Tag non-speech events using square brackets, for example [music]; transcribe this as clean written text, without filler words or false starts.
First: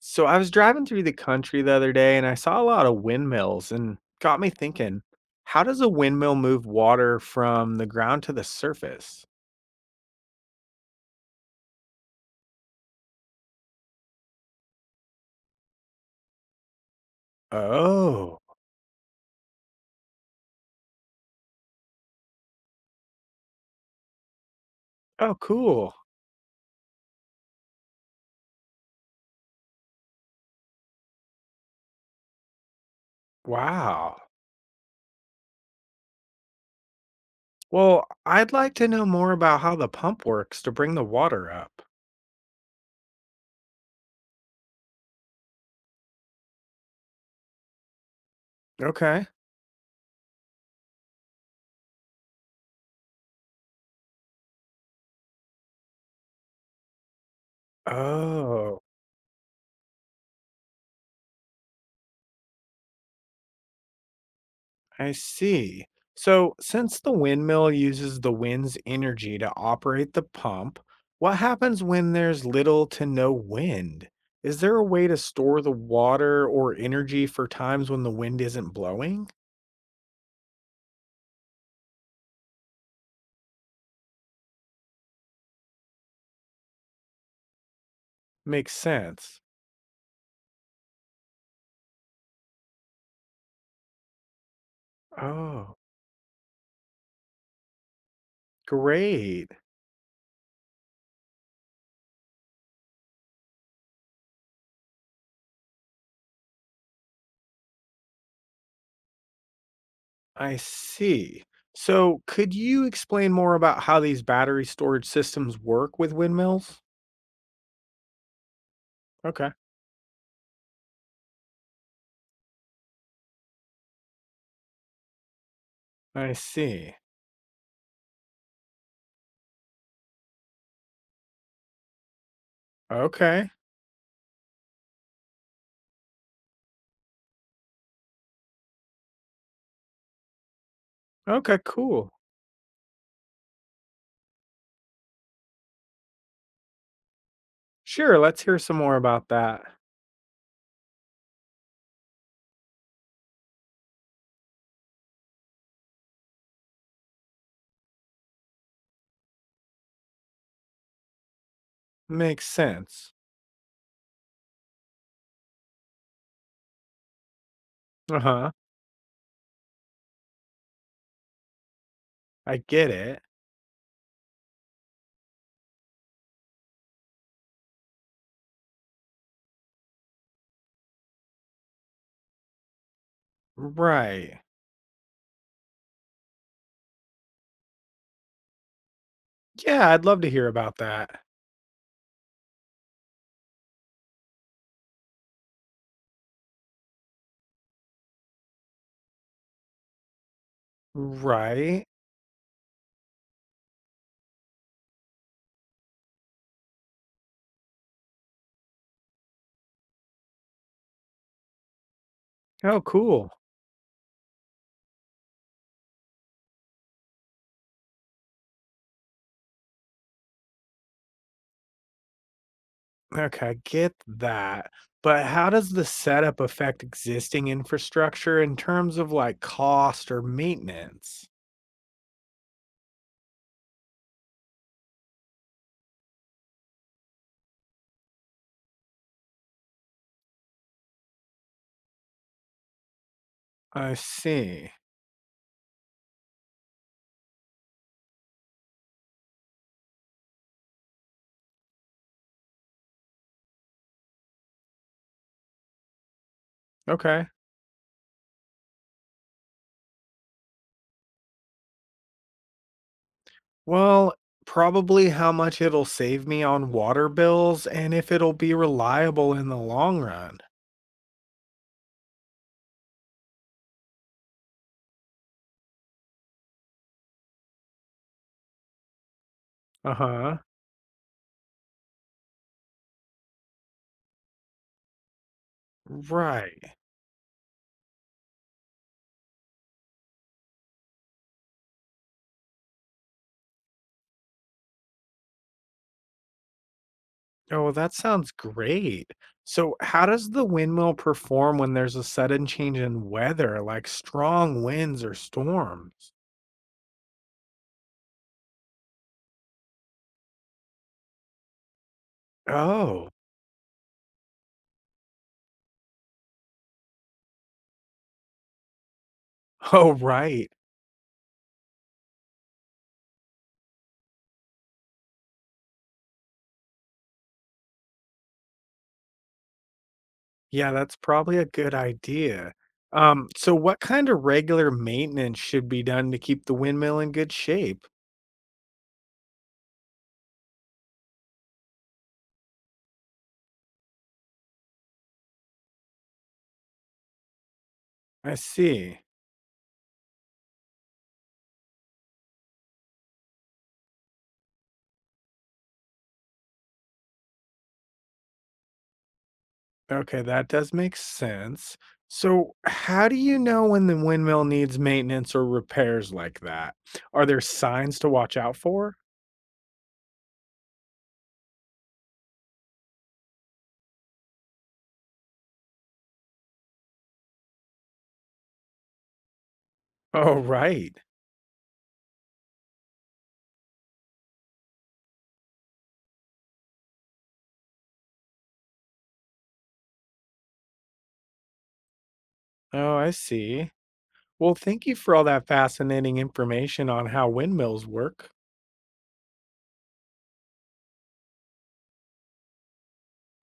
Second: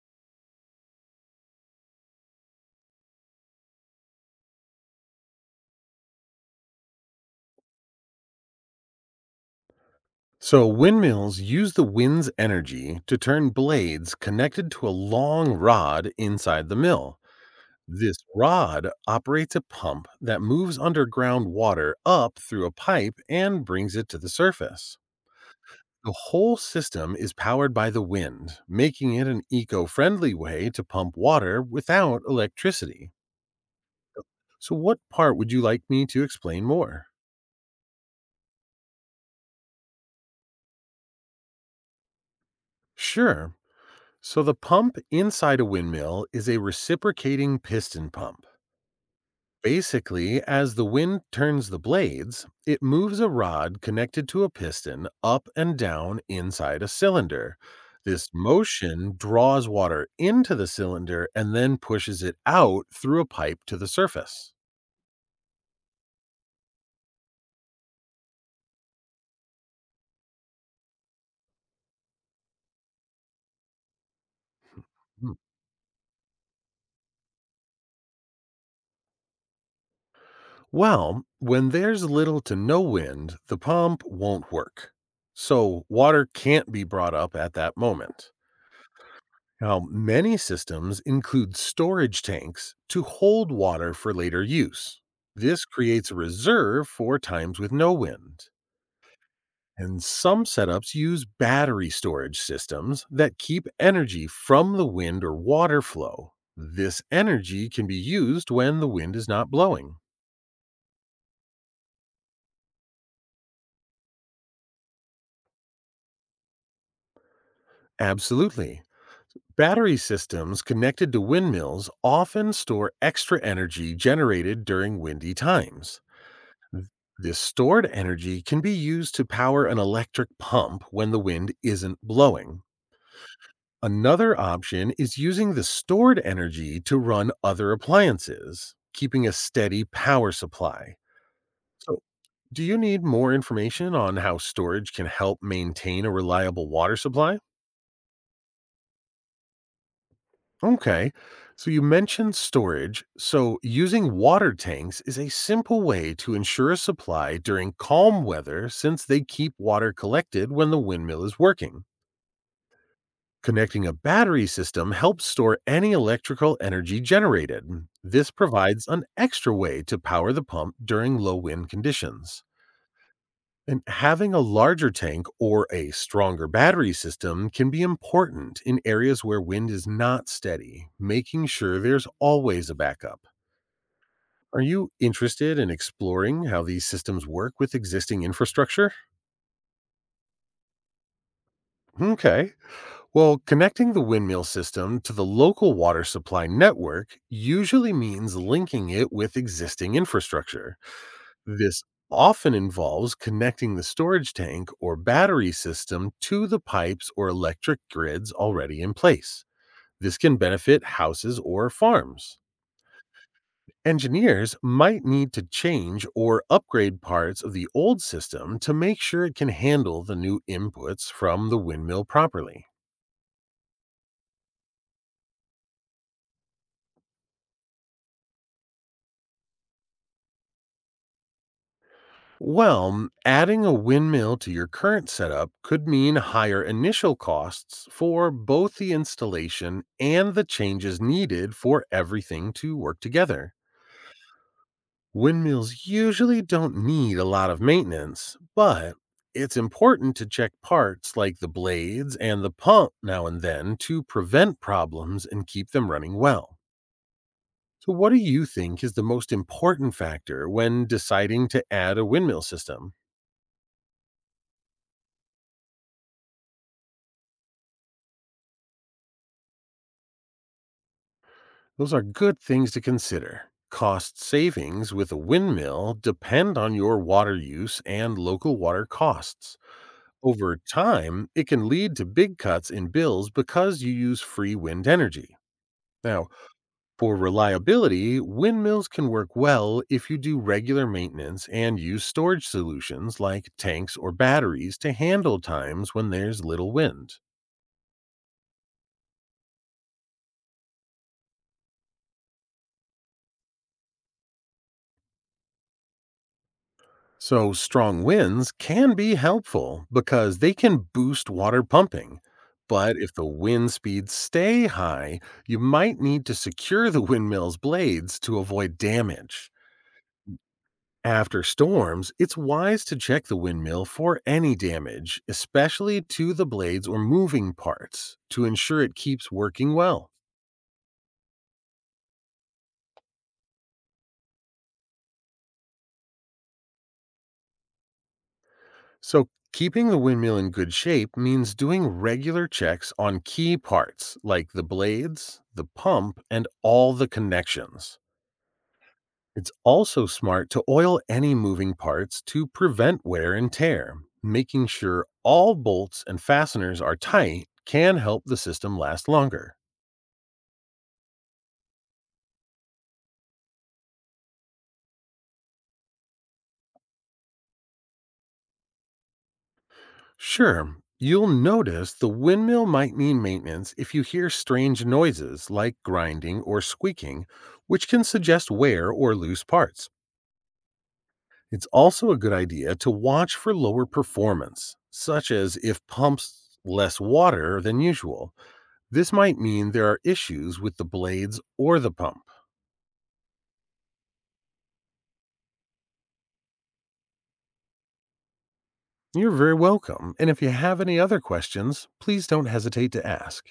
So I was driving through the country the other day and I saw a lot of windmills and got me thinking, how does a windmill move water from the ground to the surface? So, windmills use the wind's energy to turn blades connected to a long rod inside the mill. This Oh, rod operates a pump that moves underground water up through a pipe and brings it to the surface. oh, cool. The whole system is powered by the wind, making it an eco friendly way to pump water without electricity. Wow. So, what part would you like me to explain more? Well, I'd like to know more about how the pump works to bring the water up. Sure. So, the pump inside a windmill is a reciprocating piston pump. Okay. Basically, as the wind turns the blades, it moves a rod connected to a piston up and down inside a cylinder. This Oh, motion draws water into the cylinder and then pushes it out through a pipe to the surface. I see. So, since the windmill uses the wind's energy to operate the pump, what happens when there's little to no wind? Is there a way to Hmm. store the water or energy for times when the wind isn't blowing? Well, when there's little to no wind, the pump won't work. So, water can't be brought up at that moment. Makes sense. Now, many systems include storage tanks to hold water for later use. This Oh, creates a reserve for times with no wind. great. And some setups use battery storage systems that keep energy from the wind or water flow. This energy can be used when the wind is not blowing. I see. So, could you explain more about how these battery storage systems work with windmills? Absolutely. Okay. Battery systems connected to windmills often store extra energy generated during windy times. I see. This stored energy can be used to power an electric pump when the wind isn't blowing. Okay. Another option is using the stored energy to run other appliances, keeping a steady power supply. Okay, So, cool. do you need more information on how storage can help maintain a reliable water supply? Sure, let's hear some more about that. Okay. So you mentioned storage. So using water tanks is a simple way to ensure a supply during calm weather since they keep water collected when the windmill is working. Makes sense. Connecting a battery system helps store any electrical energy generated. This Uh-huh. provides an extra way to power the pump during low wind conditions. I get it. And having a larger tank or a stronger battery system can be important in areas where wind is not steady, making sure there's always a backup. Right. Are you interested in exploring how these systems work with existing infrastructure? Yeah, I'd love to hear about that. Okay. Well, connecting the windmill system to the local water supply network usually means linking it with existing infrastructure. This Right. often involves connecting the storage tank or battery system to the pipes or electric grids already in place. This can benefit houses or farms. Oh, cool. Engineers might need to change or upgrade parts of the old system to make sure it can handle the new inputs from the windmill properly. Okay, I get that. But how does the setup affect existing infrastructure in terms of like cost or maintenance? Well, adding a windmill to your current setup could mean higher initial costs for both the installation and the changes needed for everything to work together. I see. Windmills usually don't need a lot of maintenance, but it's important to check parts like the blades and the pump now and then to prevent problems and keep them running well. Okay. So, what do you think is the most important factor when deciding to add a windmill system? Well, probably how much it'll save me on water bills and if it'll be reliable in the long run. Those are good things to consider. Cost savings with a windmill depend on your water use and local water costs. Uh-huh. Over time, it can lead to big cuts in bills because you use free wind energy. Now, Right. for reliability, windmills can work well if you do regular maintenance and use storage solutions like tanks or batteries to handle times when there's little wind. Oh, that sounds great. So, how does the windmill perform when there's a sudden change in weather, like strong winds or storms? So, strong winds can be helpful because they can boost water pumping. But Oh, if the wind speeds stay high, you might need to secure the [laughs] windmill's blades to avoid damage. oh, right. After storms, it's wise to check the windmill for any damage, especially to the blades or moving parts, to ensure it keeps working well. Yeah, that's probably a good idea. So what kind of regular maintenance should be done to keep the windmill in good shape? So, keeping the windmill in good shape means doing regular checks on key parts like the blades, the pump, and all the connections. I see. It's also smart to oil any moving parts to prevent wear and tear. Making sure all bolts and fasteners are tight can help the system last longer. Okay, that does make sense. So, how do you know when the windmill needs maintenance or repairs like that? Are there signs to watch out for? Sure, you'll notice the windmill might need maintenance if you hear strange noises like grinding or squeaking, which can suggest wear or loose parts. Oh, right. It's also a good idea to watch for lower performance, such as if pumps less water than usual. This might mean there are issues with the blades or the pump. Oh, I see. Well, thank you for all that fascinating information on how windmills work. You're very welcome, and if you have any other questions, please don't hesitate to ask.